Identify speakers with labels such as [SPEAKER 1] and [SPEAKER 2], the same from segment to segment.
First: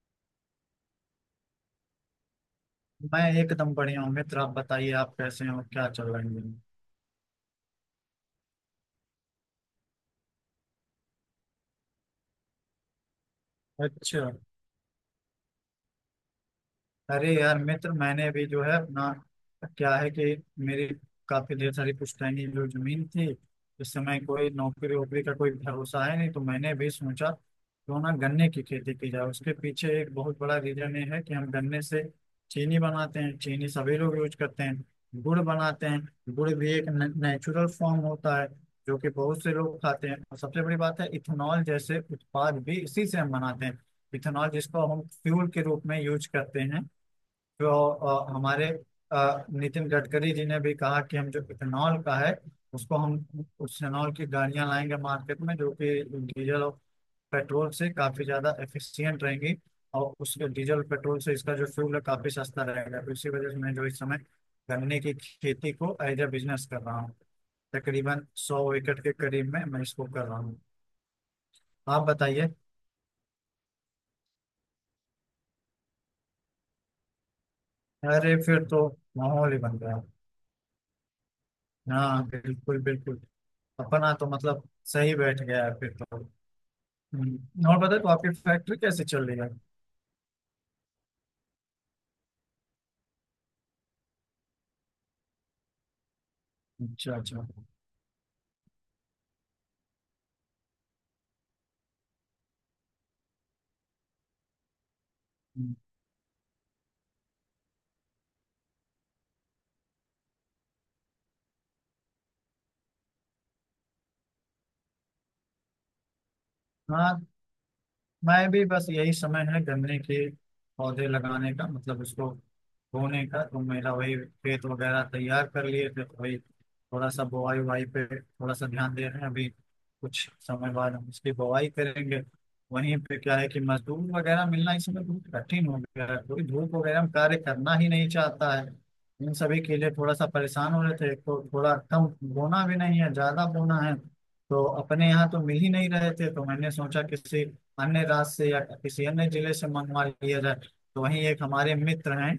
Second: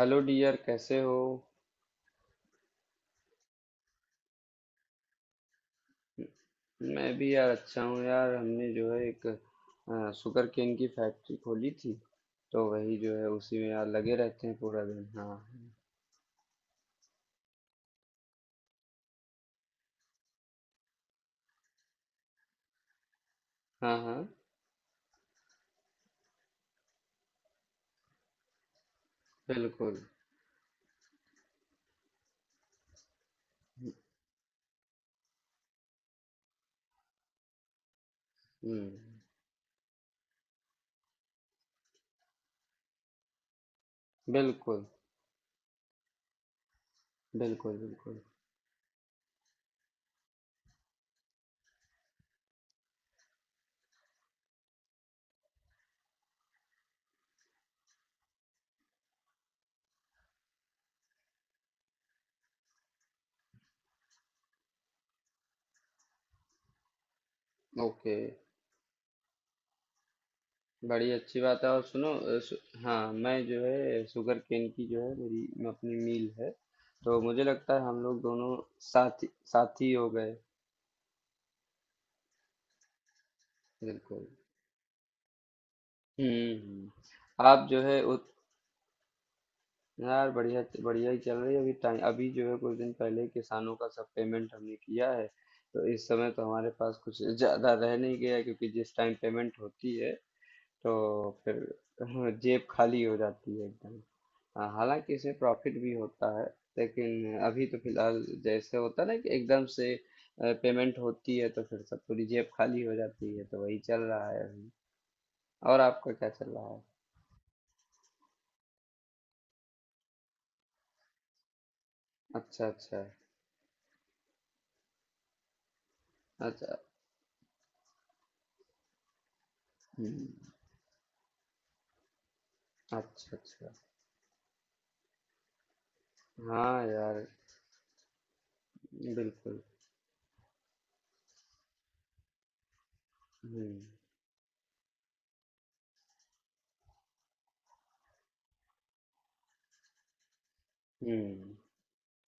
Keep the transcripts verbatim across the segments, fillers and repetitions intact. [SPEAKER 1] Hello dear, कैसे हो?
[SPEAKER 2] मैं एकदम बढ़िया हूँ, मित्र। आप बताइए, आप कैसे हो? क्या चल रहा है इन दिनों?
[SPEAKER 1] मैं भी यार अच्छा हूँ। यार हमने जो है एक आ, शुगर केन की फैक्ट्री खोली थी। तो वही जो है उसी में यार लगे
[SPEAKER 2] अच्छा।
[SPEAKER 1] रहते हैं पूरा दिन। हाँ,
[SPEAKER 2] अरे यार मित्र, मैंने भी जो है अपना, क्या है कि, मेरी काफी ढेर सारी पुश्तैनी जो जमीन थी, इस
[SPEAKER 1] हाँ, हाँ,
[SPEAKER 2] समय कोई नौकरी वोकरी का कोई भरोसा है नहीं, तो मैंने भी सोचा क्यों ना गन्ने की खेती की जाए। उसके पीछे
[SPEAKER 1] बिल्कुल।
[SPEAKER 2] एक बहुत बड़ा रीजन ये है कि हम गन्ने से चीनी बनाते हैं, चीनी सभी लोग यूज करते हैं। गुड़ बनाते हैं, गुड़ भी एक नेचुरल फॉर्म होता है
[SPEAKER 1] हम्म।
[SPEAKER 2] जो कि बहुत से लोग खाते हैं। और सबसे बड़ी बात है, इथेनॉल जैसे उत्पाद भी इसी से हम बनाते हैं। इथेनॉल
[SPEAKER 1] बिल्कुल,
[SPEAKER 2] जिसको हम फ्यूल के रूप में यूज करते हैं। जो
[SPEAKER 1] बिल्कुल, बिल्कुल।
[SPEAKER 2] अ, हमारे अ, नितिन गडकरी जी ने भी कहा कि हम जो इथेनॉल का है, उसको हम, उस इथेनॉल की गाड़ियां लाएंगे मार्केट में जो कि डीजल और पेट्रोल से काफी ज्यादा एफिशिएंट रहेंगी। और उसके डीजल पेट्रोल से इसका जो फ्यूल है काफी सस्ता रहेगा। तो इसी वजह से मैं जो इस समय गन्ने की खेती को एज ए बिजनेस कर रहा हूँ।
[SPEAKER 1] ओके।
[SPEAKER 2] तकरीबन सौ एकड़ के करीब में मैं इसको कर रहा हूँ।
[SPEAKER 1] बड़ी अच्छी बात है। और
[SPEAKER 2] आप
[SPEAKER 1] सुनो, अ,
[SPEAKER 2] बताइए।
[SPEAKER 1] सु, हाँ मैं जो है शुगर केन की जो है मेरी, मैं अपनी मील है। तो मुझे लगता है हम लोग
[SPEAKER 2] अरे
[SPEAKER 1] दोनों
[SPEAKER 2] फिर तो
[SPEAKER 1] साथी,
[SPEAKER 2] माहौल ही बन
[SPEAKER 1] साथी
[SPEAKER 2] गया।
[SPEAKER 1] हो गए।
[SPEAKER 2] हाँ, बिल्कुल बिल्कुल। अपना तो
[SPEAKER 1] बिल्कुल।
[SPEAKER 2] मतलब सही बैठ गया है फिर तो।
[SPEAKER 1] हम्म। हम्म, आप
[SPEAKER 2] हम्म, और
[SPEAKER 1] जो
[SPEAKER 2] बता,
[SPEAKER 1] है
[SPEAKER 2] तो
[SPEAKER 1] उ,
[SPEAKER 2] आपकी फैक्ट्री कैसे चल रही है?
[SPEAKER 1] यार बढ़िया बढ़िया ही चल रही है। अभी टाइम अभी जो है कुछ दिन पहले ही किसानों का सब पेमेंट हमने किया है। तो इस समय तो हमारे पास
[SPEAKER 2] अच्छा
[SPEAKER 1] कुछ
[SPEAKER 2] अच्छा।
[SPEAKER 1] ज्यादा रह नहीं गया, क्योंकि जिस टाइम पेमेंट होती है तो फिर जेब खाली हो जाती है एकदम। हाँ, हालांकि इसमें
[SPEAKER 2] हम्म,
[SPEAKER 1] प्रॉफिट भी होता है, लेकिन अभी तो फिलहाल जैसे होता है ना कि एकदम से पेमेंट होती है तो फिर सब पूरी जेब खाली हो जाती है, तो वही चल रहा है अभी। और आपका क्या चल रहा है?
[SPEAKER 2] हाँ, मैं भी बस यही समय है गन्ने के पौधे लगाने का, मतलब उसको
[SPEAKER 1] अच्छा। अच्छा।
[SPEAKER 2] बोने का। तो मेरा वही खेत वगैरह तैयार कर लिए थे, तो वही
[SPEAKER 1] अच्छा।
[SPEAKER 2] थोड़ा सा बुआई उवाई पे थोड़ा सा ध्यान दे रहे हैं अभी।
[SPEAKER 1] हम्म।
[SPEAKER 2] कुछ समय बाद हम उसकी बुआई करेंगे। वहीं पे
[SPEAKER 1] अच्छा।
[SPEAKER 2] क्या है कि
[SPEAKER 1] अच्छा।
[SPEAKER 2] मजदूर वगैरह मिलना इस समय बहुत कठिन हो गया है, कोई धूप
[SPEAKER 1] हाँ
[SPEAKER 2] वगैरह में
[SPEAKER 1] यार।
[SPEAKER 2] कार्य करना ही नहीं चाहता है। इन
[SPEAKER 1] बिल्कुल।
[SPEAKER 2] सभी के लिए थोड़ा सा परेशान हो रहे थे। एक तो थोड़ा कम बोना भी नहीं है, ज्यादा बोना
[SPEAKER 1] हम्म।
[SPEAKER 2] है। तो अपने यहाँ तो मिल ही नहीं रहे थे, तो मैंने सोचा किसी अन्य राज्य से या किसी अन्य जिले से मंगवा लिया जाए। तो वहीं एक
[SPEAKER 1] हम्म
[SPEAKER 2] हमारे मित्र हैं,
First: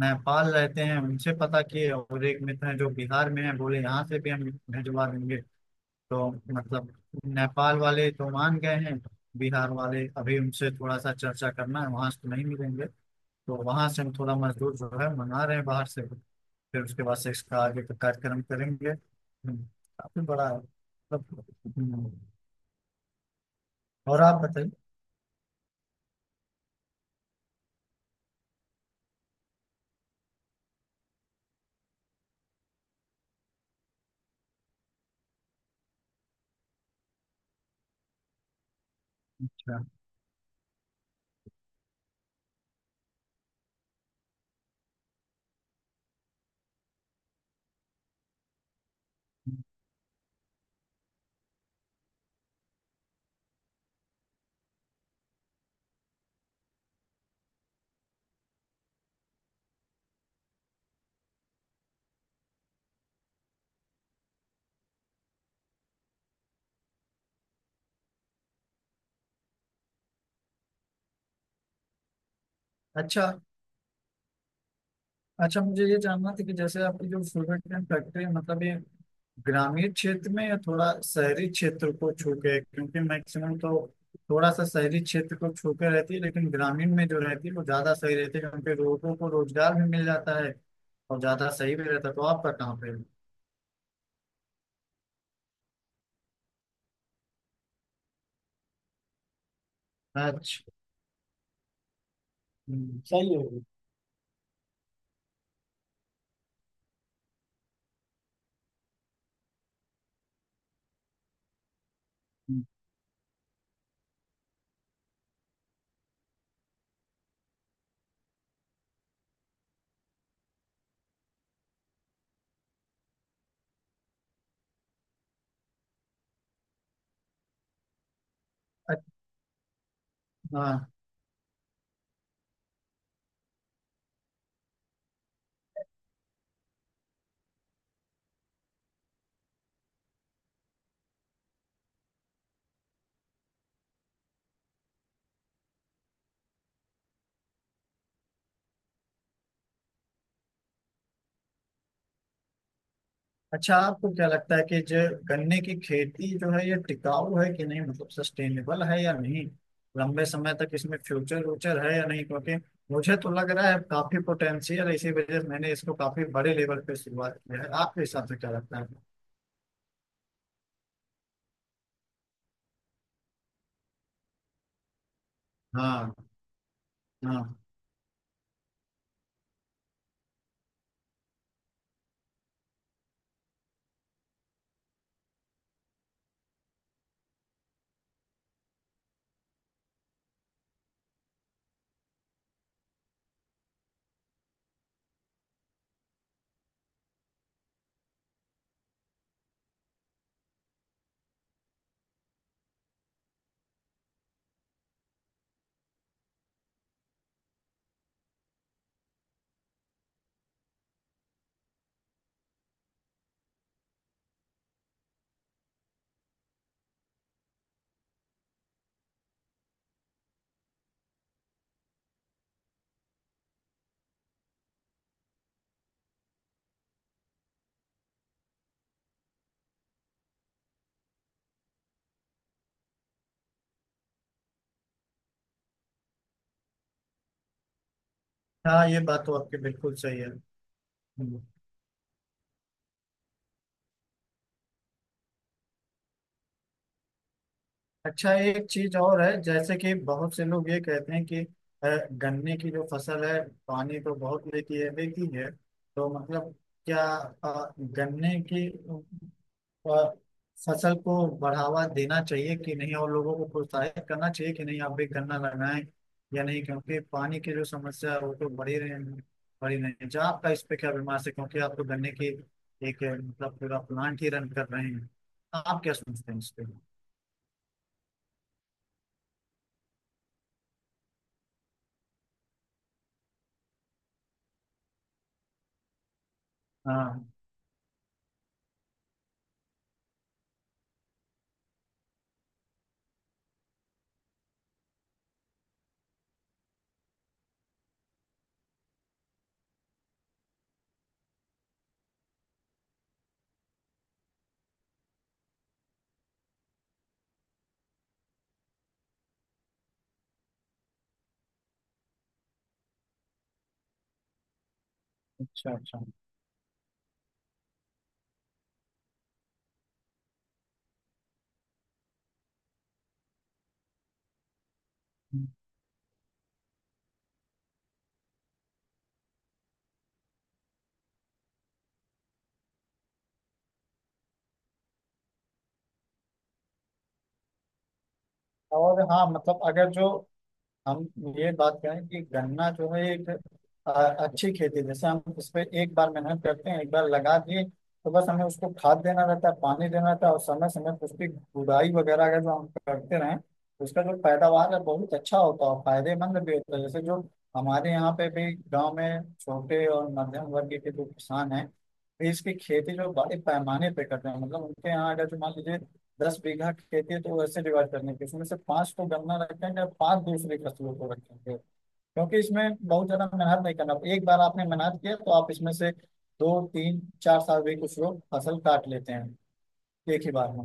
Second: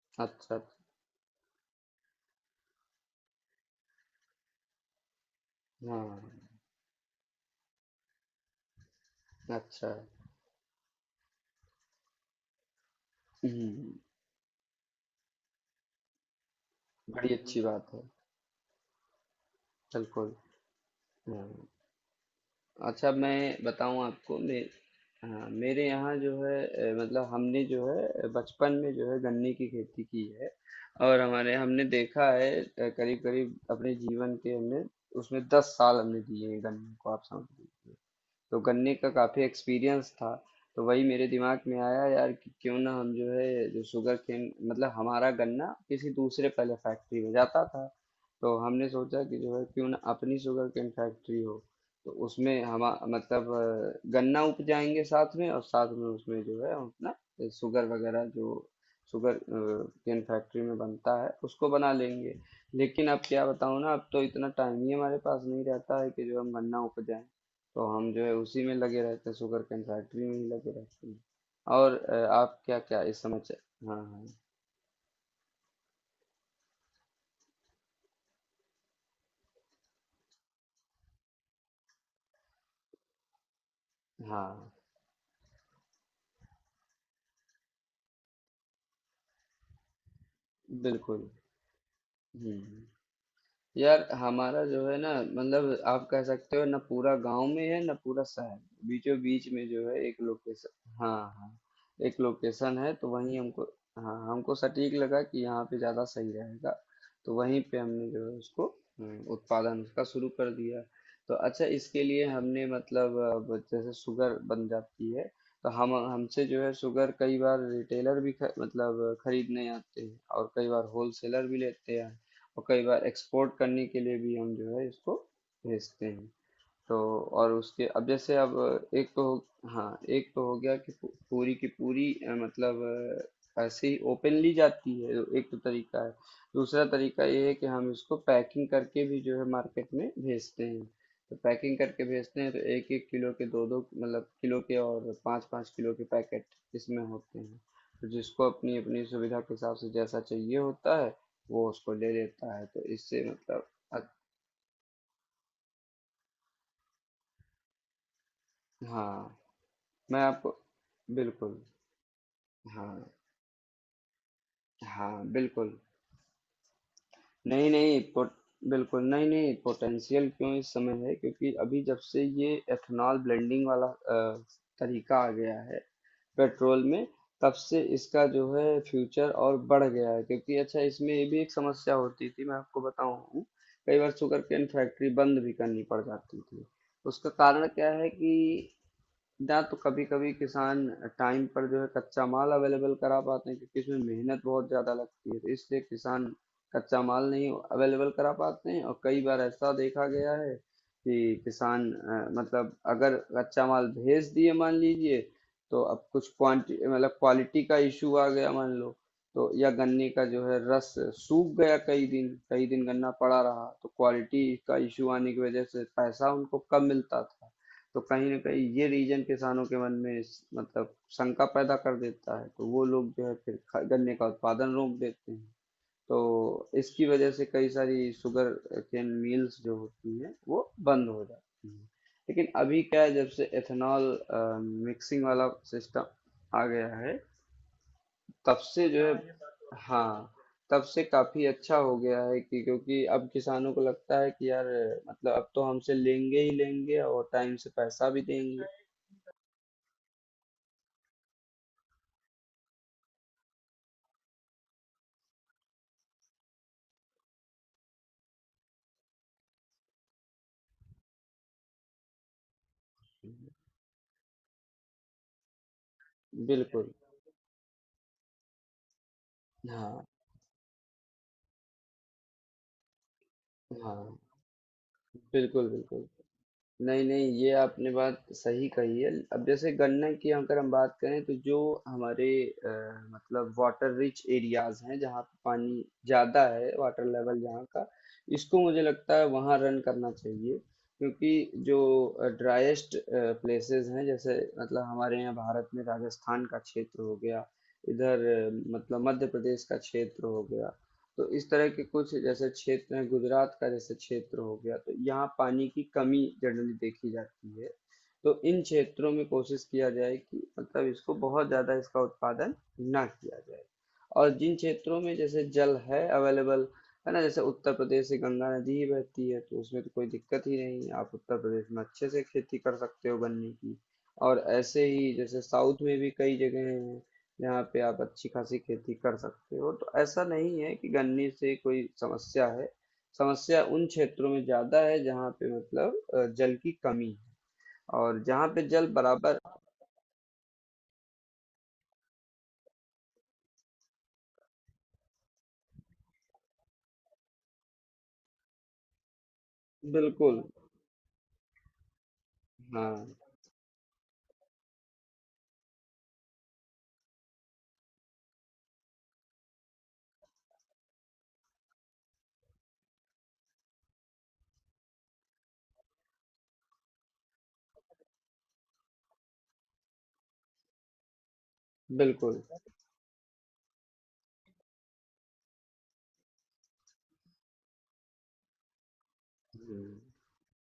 [SPEAKER 2] नेपाल
[SPEAKER 1] अच्छा।
[SPEAKER 2] रहते हैं, उनसे पता किए। और एक मित्र हैं जो बिहार में हैं, बोले यहाँ से भी हम भिजवा देंगे।
[SPEAKER 1] हाँ।
[SPEAKER 2] तो मतलब नेपाल वाले तो मान गए हैं। बिहार
[SPEAKER 1] अच्छा।
[SPEAKER 2] वाले अभी उनसे थोड़ा सा चर्चा करना है, वहां से तो नहीं मिलेंगे। तो वहां
[SPEAKER 1] हम्म।
[SPEAKER 2] से हम थोड़ा मजदूर जो है मंगा रहे हैं बाहर से। फिर उसके बाद से
[SPEAKER 1] बड़ी
[SPEAKER 2] इसका
[SPEAKER 1] अच्छी
[SPEAKER 2] आगे
[SPEAKER 1] बात
[SPEAKER 2] का
[SPEAKER 1] है।
[SPEAKER 2] कार्यक्रम करेंगे। हम्म, काफी
[SPEAKER 1] बिल्कुल।
[SPEAKER 2] बड़ा है, मतलब।
[SPEAKER 1] हाँ।
[SPEAKER 2] हम्म,
[SPEAKER 1] अच्छा, मैं बताऊं
[SPEAKER 2] और
[SPEAKER 1] आपको,
[SPEAKER 2] आप
[SPEAKER 1] मैं
[SPEAKER 2] बताइए।
[SPEAKER 1] हाँ मेरे यहाँ जो है अ, मतलब हमने जो है अ, बचपन में जो है गन्ने की खेती की है। और हमारे हमने देखा है, करीब करीब अपने जीवन के हमने उसमें दस साल हमने दिए हैं गन्ने को, आप समझ लीजिए। तो गन्ने का काफ़ी
[SPEAKER 2] अच्छा
[SPEAKER 1] एक्सपीरियंस था। तो वही मेरे दिमाग में आया यार कि क्यों ना हम जो है जो शुगर केन मतलब हमारा गन्ना किसी दूसरे पहले फैक्ट्री में जाता था। तो हमने सोचा कि जो है क्यों ना अपनी शुगर केन फैक्ट्री हो। तो उसमें हम मतलब अ, गन्ना उपजाएंगे साथ में, और साथ में उसमें जो है हम अपना शुगर वगैरह जो शुगर केन फैक्ट्री में बनता है उसको बना लेंगे। लेकिन अब क्या बताऊं ना, अब तो इतना टाइम ही हमारे पास नहीं रहता है कि जो हम गन्ना उपजाएं। तो हम जो है उसी में लगे रहते हैं, शुगर केन फैक्ट्री में ही लगे रहते हैं। और अ, आप क्या क्या इस
[SPEAKER 2] अच्छा।
[SPEAKER 1] समय च- हाँ, हाँ,
[SPEAKER 2] अच्छा, मुझे ये जानना था कि जैसे आपकी जो शुगर केन फैक्ट्री है, मतलब ये ग्रामीण क्षेत्र में या थोड़ा शहरी क्षेत्र को छू के है? क्योंकि मैक्सिमम तो थोड़ा सा
[SPEAKER 1] हाँ,
[SPEAKER 2] शहरी क्षेत्र को छू के रहती है, लेकिन ग्रामीण में जो रहती है वो ज्यादा सही रहती है क्योंकि लोगों को रोजगार भी मिल जाता है और
[SPEAKER 1] बिल्कुल।
[SPEAKER 2] ज्यादा सही भी रहता है। तो आपका कहाँ
[SPEAKER 1] हम्म।
[SPEAKER 2] पे है?
[SPEAKER 1] यार हमारा जो है ना, मतलब आप कह सकते हो ना, पूरा गांव में है ना पूरा शहर, बीचों बीच में जो है एक
[SPEAKER 2] अच्छा।
[SPEAKER 1] लोकेशन, हाँ, हाँ, एक लोकेशन है
[SPEAKER 2] हम्म,
[SPEAKER 1] तो
[SPEAKER 2] सही
[SPEAKER 1] वहीं
[SPEAKER 2] है।
[SPEAKER 1] हमको, हाँ, हमको सटीक लगा कि यहाँ पे ज़्यादा सही रहेगा। तो वहीं पे हमने जो है उसको, हम्म, उत्पादन उसका शुरू कर दिया। तो अच्छा, इसके लिए
[SPEAKER 2] हम्म।
[SPEAKER 1] हमने मतलब अ, जैसे शुगर बन जाती है, तो हम हमसे जो है शुगर कई बार रिटेलर भी ख, मतलब खरीदने आते हैं, और कई बार होलसेलर भी लेते हैं। और कई बार एक्सपोर्ट करने के लिए भी हम जो है इसको भेजते हैं। तो और उसके, अब जैसे अब एक
[SPEAKER 2] अच्छा।
[SPEAKER 1] तो हो- हाँ एक तो हो
[SPEAKER 2] हाँ।
[SPEAKER 1] गया कि पू- पूरी की पूरी अ, मतलब अ, ऐसे ही ओपनली जाती है, एक तो तरीका है। दूसरा तरीका ये है कि हम इसको पैकिंग करके भी जो है मार्केट में भेजते हैं। तो पैकिंग करके भेजते हैं तो एक एक किलो के, दो दो मतलब किलो के, और पाँच पाँच किलो के पैकेट इसमें होते हैं। तो जिसको अपनी अपनी सुविधा के हिसाब से जैसा चाहिए होता है, वो उसको ले लेता है। तो इससे मतलब
[SPEAKER 2] अच्छा,
[SPEAKER 1] अ-
[SPEAKER 2] आपको क्या लगता है कि जो गन्ने की खेती जो है ये टिकाऊ है कि नहीं, मतलब सस्टेनेबल है या
[SPEAKER 1] हाँ,
[SPEAKER 2] नहीं,
[SPEAKER 1] मैं
[SPEAKER 2] लंबे समय
[SPEAKER 1] आपको
[SPEAKER 2] तक इसमें फ्यूचर
[SPEAKER 1] बिल्कुल।
[SPEAKER 2] व्यूचर है या नहीं? क्योंकि
[SPEAKER 1] हाँ,
[SPEAKER 2] मुझे तो लग रहा है काफी पोटेंशियल है, इसी
[SPEAKER 1] हाँ,
[SPEAKER 2] वजह से मैंने
[SPEAKER 1] बिल्कुल।
[SPEAKER 2] इसको काफी बड़े लेवल पे शुरुआत किया है।
[SPEAKER 1] नहीं-नहीं
[SPEAKER 2] आपके हिसाब
[SPEAKER 1] पोट
[SPEAKER 2] से क्या लगता है?
[SPEAKER 1] बिल्कुल, नहीं-नहीं पोटेंशियल क्यों इस समय है, क्योंकि अभी जब से ये एथेनॉल ब्लेंडिंग वाला अ, तरीका आ गया है
[SPEAKER 2] हाँ।
[SPEAKER 1] पेट्रोल में,
[SPEAKER 2] हाँ।
[SPEAKER 1] तब से इसका जो है फ्यूचर और बढ़ गया है। क्योंकि अच्छा, इसमें ये भी एक समस्या होती थी, मैं आपको बताऊँ, कई बार शुगरकेन फैक्ट्री बंद भी करनी पड़ जाती थी। उसका कारण क्या है कि ना तो कभी-कभी किसान टाइम पर जो है कच्चा माल अवेलेबल करा पाते हैं, क्योंकि इसमें मेहनत बहुत ज़्यादा लगती है, तो इसलिए किसान कच्चा माल नहीं अवेलेबल करा पाते हैं। और कई बार ऐसा देखा गया है कि किसान अ, मतलब अगर कच्चा माल भेज दिए मान लीजिए, तो अब कुछ क्वांटी मतलब क्वालिटी का इशू आ गया मान लो, तो या गन्ने का जो है रस सूख गया, कई दिन कई दिन गन्ना पड़ा रहा, तो क्वालिटी का इशू आने की वजह से पैसा उनको कम मिलता था। तो कहीं न कहीं ये रीज़न किसानों के मन में स मतलब शंका पैदा कर देता है, तो वो लोग जो है फिर ख गन्ने का उत्पादन रोक देते हैं। तो इसकी वजह से कई सारी शुगर केन मिल्स जो होती हैं, वो बंद हो जाती हैं। लेकिन अभी क्या है, जब से एथेनॉल अ, मिक्सिंग वाला सिस्टम आ गया है, तब
[SPEAKER 2] हाँ,
[SPEAKER 1] से
[SPEAKER 2] ये
[SPEAKER 1] जो है, हाँ,
[SPEAKER 2] बात
[SPEAKER 1] ये
[SPEAKER 2] तो
[SPEAKER 1] बात
[SPEAKER 2] आपकी
[SPEAKER 1] तो है।
[SPEAKER 2] बिल्कुल सही है।
[SPEAKER 1] हाँ, तब से
[SPEAKER 2] हम्म।
[SPEAKER 1] काफ़ी अच्छा हो गया है कि, क्योंकि अब किसानों को लगता है कि यार मतलब अब तो हमसे लेंगे ही लेंगे और टाइम से पैसा भी
[SPEAKER 2] अच्छा,
[SPEAKER 1] देंगे।
[SPEAKER 2] एक चीज और है, जैसे कि बहुत से लोग ये कहते हैं कि अ, गन्ने की जो फसल है पानी तो बहुत लेती है, लेती है। तो मतलब क्या अ, गन्ने की अ, फसल को बढ़ावा देना चाहिए कि नहीं, और लोगों को प्रोत्साहित करना चाहिए कि नहीं आप भी गन्ना लगाएं या नहीं?
[SPEAKER 1] बिल्कुल,
[SPEAKER 2] क्योंकि पानी की जो समस्या है वो तो बढ़ी रही, बढ़ी नहीं
[SPEAKER 1] हाँ,
[SPEAKER 2] है। जहाँ आपका इस पे क्या विमर्श है, क्योंकि आप तो गन्ने की एक, अ, मतलब पूरा
[SPEAKER 1] हाँ,
[SPEAKER 2] प्लांट ही रन कर रहे हैं।
[SPEAKER 1] बिल्कुल,
[SPEAKER 2] आप क्या
[SPEAKER 1] बिल्कुल।
[SPEAKER 2] सोचते हैं इस पे?
[SPEAKER 1] नहीं, नहीं, ये आपने बात सही कही है। अब जैसे गन्ने की अगर हम बात करें, तो जो हमारे अ, मतलब वाटर रिच एरियाज़ हैं, जहाँ पे पानी ज़्यादा है, वाटर
[SPEAKER 2] हाँ।
[SPEAKER 1] लेवल जहाँ का, इसको मुझे लगता है वहाँ रन करना चाहिए। क्योंकि जो ड्राइएस्ट प्लेसेस हैं, जैसे मतलब हमारे यहाँ भारत में राजस्थान का क्षेत्र हो गया, इधर अ, मतलब मध्य प्रदेश का क्षेत्र हो गया, तो इस तरह के कुछ जैसे क्षेत्र हैं, गुजरात का जैसे क्षेत्र हो गया, तो यहाँ पानी की कमी जनरली देखी जाती है। तो इन क्षेत्रों में कोशिश किया जाए कि मतलब इसको बहुत ज़्यादा इसका उत्पादन ना किया जाए। और जिन क्षेत्रों में जैसे
[SPEAKER 2] अच्छा
[SPEAKER 1] जल है
[SPEAKER 2] अच्छा।
[SPEAKER 1] अवेलेबल, है ना, जैसे उत्तर प्रदेश से गंगा नदी ही बहती है, तो उसमें तो कोई दिक्कत ही नहीं है, आप उत्तर प्रदेश में अच्छे से खेती कर सकते हो गन्ने की। और ऐसे ही जैसे साउथ में भी कई जगह हैं, यहाँ पे आप अच्छी खासी खेती कर सकते हो। तो ऐसा नहीं है कि गन्ने से कोई समस्या है। समस्या उन क्षेत्रों में ज्यादा है जहाँ पे मतलब अ, जल की कमी है और जहाँ पे जल
[SPEAKER 2] और हाँ,
[SPEAKER 1] बराबर,
[SPEAKER 2] मतलब अगर जो हम ये बात करें कि गन्ना जो है एक अ, अच्छी खेती है। जैसे हम उस पे एक बार मेहनत करते हैं, एक बार लगा दिए तो बस हमें उसको खाद देना रहता है, पानी देना रहता है और
[SPEAKER 1] बिल्कुल,
[SPEAKER 2] समय समय पर उसकी गुड़ाई वगैरह अगर जो हम
[SPEAKER 1] हाँ,
[SPEAKER 2] करते रहें तो उसका जो पैदावार है बहुत अच्छा होता है और फायदेमंद भी होता है। जैसे जो हमारे यहाँ पे भी गाँव में छोटे और मध्यम वर्ग के जो किसान हैं, इसकी खेती जो बड़े पैमाने पे करते हैं, मतलब उनके यहाँ अगर जो मान लीजिए दस बीघा खेती है तो वैसे डिवाइड करने की उसमें से पांच को गन्ना रखेंगे और पांच दूसरी फसलों को रखेंगे। क्योंकि
[SPEAKER 1] बिल्कुल।
[SPEAKER 2] इसमें बहुत ज्यादा मेहनत नहीं करना, एक बार आपने मेहनत किया तो आप इसमें से दो तीन चार साल भी कुछ लोग फसल काट लेते हैं
[SPEAKER 1] हम्म,
[SPEAKER 2] एक ही बार में।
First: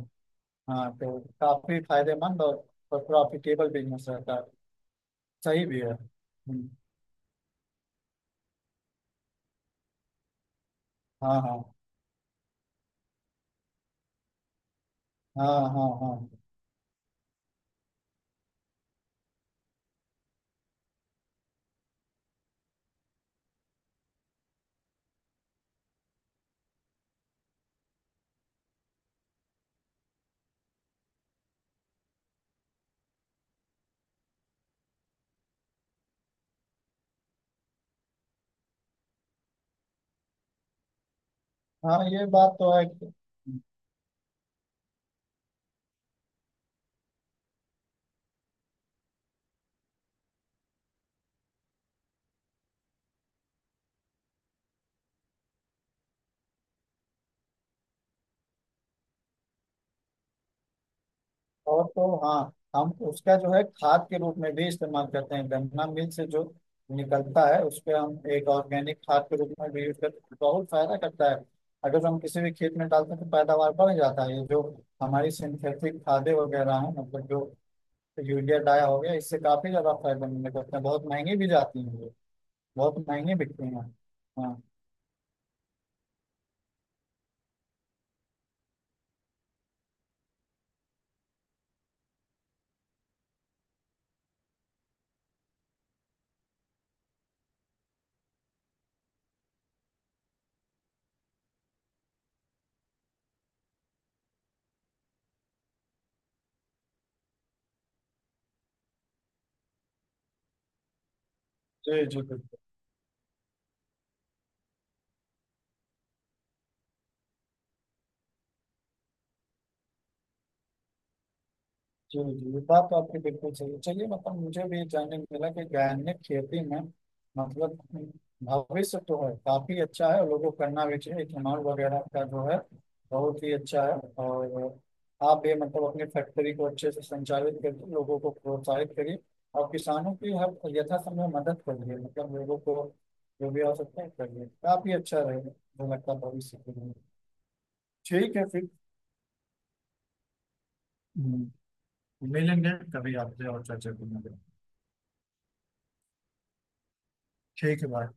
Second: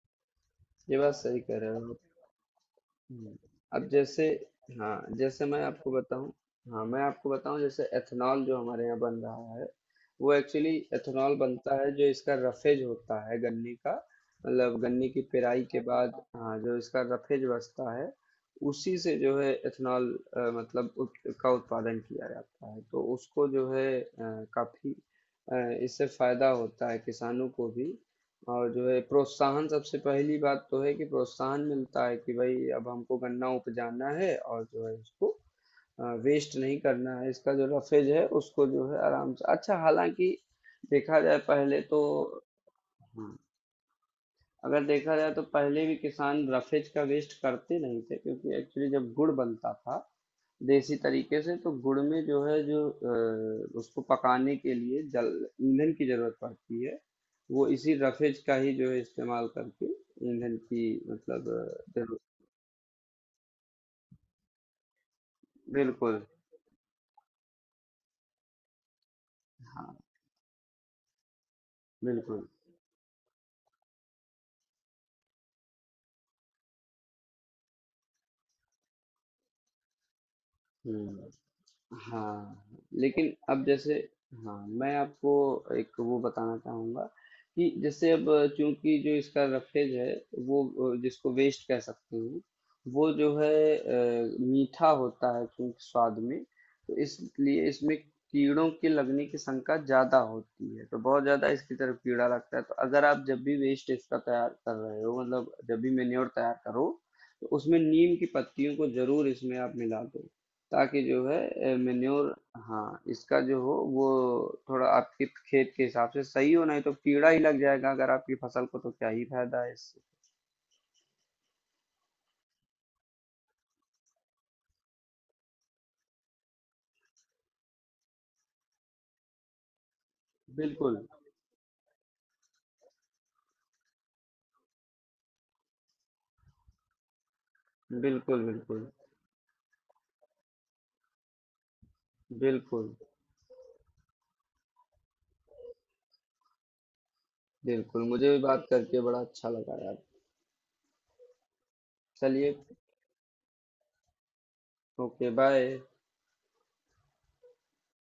[SPEAKER 2] हाँ,
[SPEAKER 1] ये बात
[SPEAKER 2] तो
[SPEAKER 1] सही कह रहे
[SPEAKER 2] काफी
[SPEAKER 1] हो।
[SPEAKER 2] फायदेमंद और, और
[SPEAKER 1] हुँ।
[SPEAKER 2] प्रॉफिटेबल
[SPEAKER 1] अब
[SPEAKER 2] बिजनेस
[SPEAKER 1] जैसे,
[SPEAKER 2] रहता है।
[SPEAKER 1] हाँ, जैसे मैं
[SPEAKER 2] सही भी
[SPEAKER 1] आपको
[SPEAKER 2] है।
[SPEAKER 1] बताऊँ,
[SPEAKER 2] हम्म,
[SPEAKER 1] हाँ, मैं आपको बताऊँ, जैसे एथेनॉल जो हमारे यहाँ बन रहा है, वो एक्चुअली एथेनॉल
[SPEAKER 2] हाँ हाँ
[SPEAKER 1] बनता है जो इसका रफेज होता है गन्ने का, मतलब गन्ने की
[SPEAKER 2] हाँ
[SPEAKER 1] पेराई के
[SPEAKER 2] हाँ
[SPEAKER 1] बाद,
[SPEAKER 2] हाँ
[SPEAKER 1] हाँ, जो इसका रफेज बचता है, उसी से जो है एथेनॉल अ, मतलब उत का उत्पादन किया जाता है। तो उसको जो है अ, काफ़ी अ, इससे फ़ायदा होता है किसानों को भी, और जो है प्रोत्साहन सबसे पहली बात तो है कि प्रोत्साहन मिलता है कि भाई अब हमको गन्ना उपजाना है और जो है उसको वेस्ट नहीं करना है। इसका जो रफेज है उसको जो है आराम से, अच्छा, हालांकि देखा जाए पहले
[SPEAKER 2] हाँ,
[SPEAKER 1] तो,
[SPEAKER 2] ये बात तो है।
[SPEAKER 1] हाँ, अगर देखा जाए तो पहले भी किसान रफेज का वेस्ट करते नहीं थे, क्योंकि एक्चुअली जब गुड़ बनता था देसी तरीके से, तो गुड़ में जो है जो अ, उसको पकाने के लिए जल, ईंधन की जरूरत पड़ती है, वो इसी रफेज का ही जो है इस्तेमाल करके ईंधन की मतलब अ,
[SPEAKER 2] और तो
[SPEAKER 1] जरूरत,
[SPEAKER 2] हाँ, हम उसका जो है खाद के रूप में भी इस्तेमाल करते हैं। गन्ना मिल
[SPEAKER 1] बिल्कुल,
[SPEAKER 2] से जो निकलता है उस पे हम एक ऑर्गेनिक खाद के रूप में भी
[SPEAKER 1] हाँ,
[SPEAKER 2] यूज करते हैं, बहुत फायदा करता है। अगर जो हम किसी
[SPEAKER 1] बिल्कुल।
[SPEAKER 2] भी खेत में डालते हैं तो पैदावार बढ़ जाता है। ये जो हमारी सिंथेटिक खादें वगैरह हैं, मतलब जो यूरिया डाया हो गया, इससे काफी ज्यादा फायदा मिलने करते हैं। बहुत
[SPEAKER 1] हम्म।
[SPEAKER 2] महंगी भी जाती हैं ये,
[SPEAKER 1] हाँ।
[SPEAKER 2] बहुत
[SPEAKER 1] लेकिन
[SPEAKER 2] महंगी
[SPEAKER 1] अब
[SPEAKER 2] बिकती हैं।
[SPEAKER 1] जैसे, हाँ,
[SPEAKER 2] हाँ।
[SPEAKER 1] मैं आपको एक वो बताना चाहूँगा कि जैसे अब चूंकि जो इसका रफेज है, वो अ, जिसको वेस्ट कह सकते हैं, वो जो है अ, मीठा होता है चूंकि स्वाद में, तो इसलिए इसमें कीड़ों के लगने की शंका ज़्यादा होती है, तो बहुत ज़्यादा इसकी तरफ कीड़ा लगता है। तो अगर आप जब भी वेस्ट इसका तैयार कर रहे हो, मतलब जब भी मेन्योर तैयार करो, तो उसमें नीम की पत्तियों को जरूर इसमें आप मिला दो, ताकि जो है
[SPEAKER 2] जी जी,
[SPEAKER 1] मेन्योर,
[SPEAKER 2] बिल्कुल।
[SPEAKER 1] हाँ, इसका जो हो वो थोड़ा आपके खेत के हिसाब से सही हो, नहीं तो कीड़ा ही लग जाएगा अगर आपकी फसल को, तो क्या ही फायदा है इससे?
[SPEAKER 2] जी जी, ये बात तो आपकी बिल्कुल सही है। चलिए, मतलब मुझे भी जानने को मिला कि गायनिक खेती में, मतलब भविष्य तो है, काफी अच्छा है और लोगों को करना भी
[SPEAKER 1] बिल्कुल,
[SPEAKER 2] चाहिए। इथेनॉल वगैरह का जो है बहुत ही अच्छा है। और आप भी मतलब अपनी फैक्ट्री को अच्छे से संचालित करके लोगों को
[SPEAKER 1] बिल्कुल, बिल्कुल,
[SPEAKER 2] प्रोत्साहित करिए और किसानों की हर यथासंभव मदद करिए, मतलब लोगों को
[SPEAKER 1] बिल्कुल।
[SPEAKER 2] जो भी आवश्यकता है करिए। काफी अच्छा रहेगा मुझे लगता है भविष्य के लिए।
[SPEAKER 1] बिल्कुल, मुझे
[SPEAKER 2] ठीक
[SPEAKER 1] भी
[SPEAKER 2] है
[SPEAKER 1] बात
[SPEAKER 2] फिर।
[SPEAKER 1] करके बड़ा अच्छा लगा यार।
[SPEAKER 2] हम्म,
[SPEAKER 1] चलिए।
[SPEAKER 2] मिलेंगे कभी आपसे और चर्चा करेंगे।
[SPEAKER 1] Okay, bye.
[SPEAKER 2] ठीक है, बाय।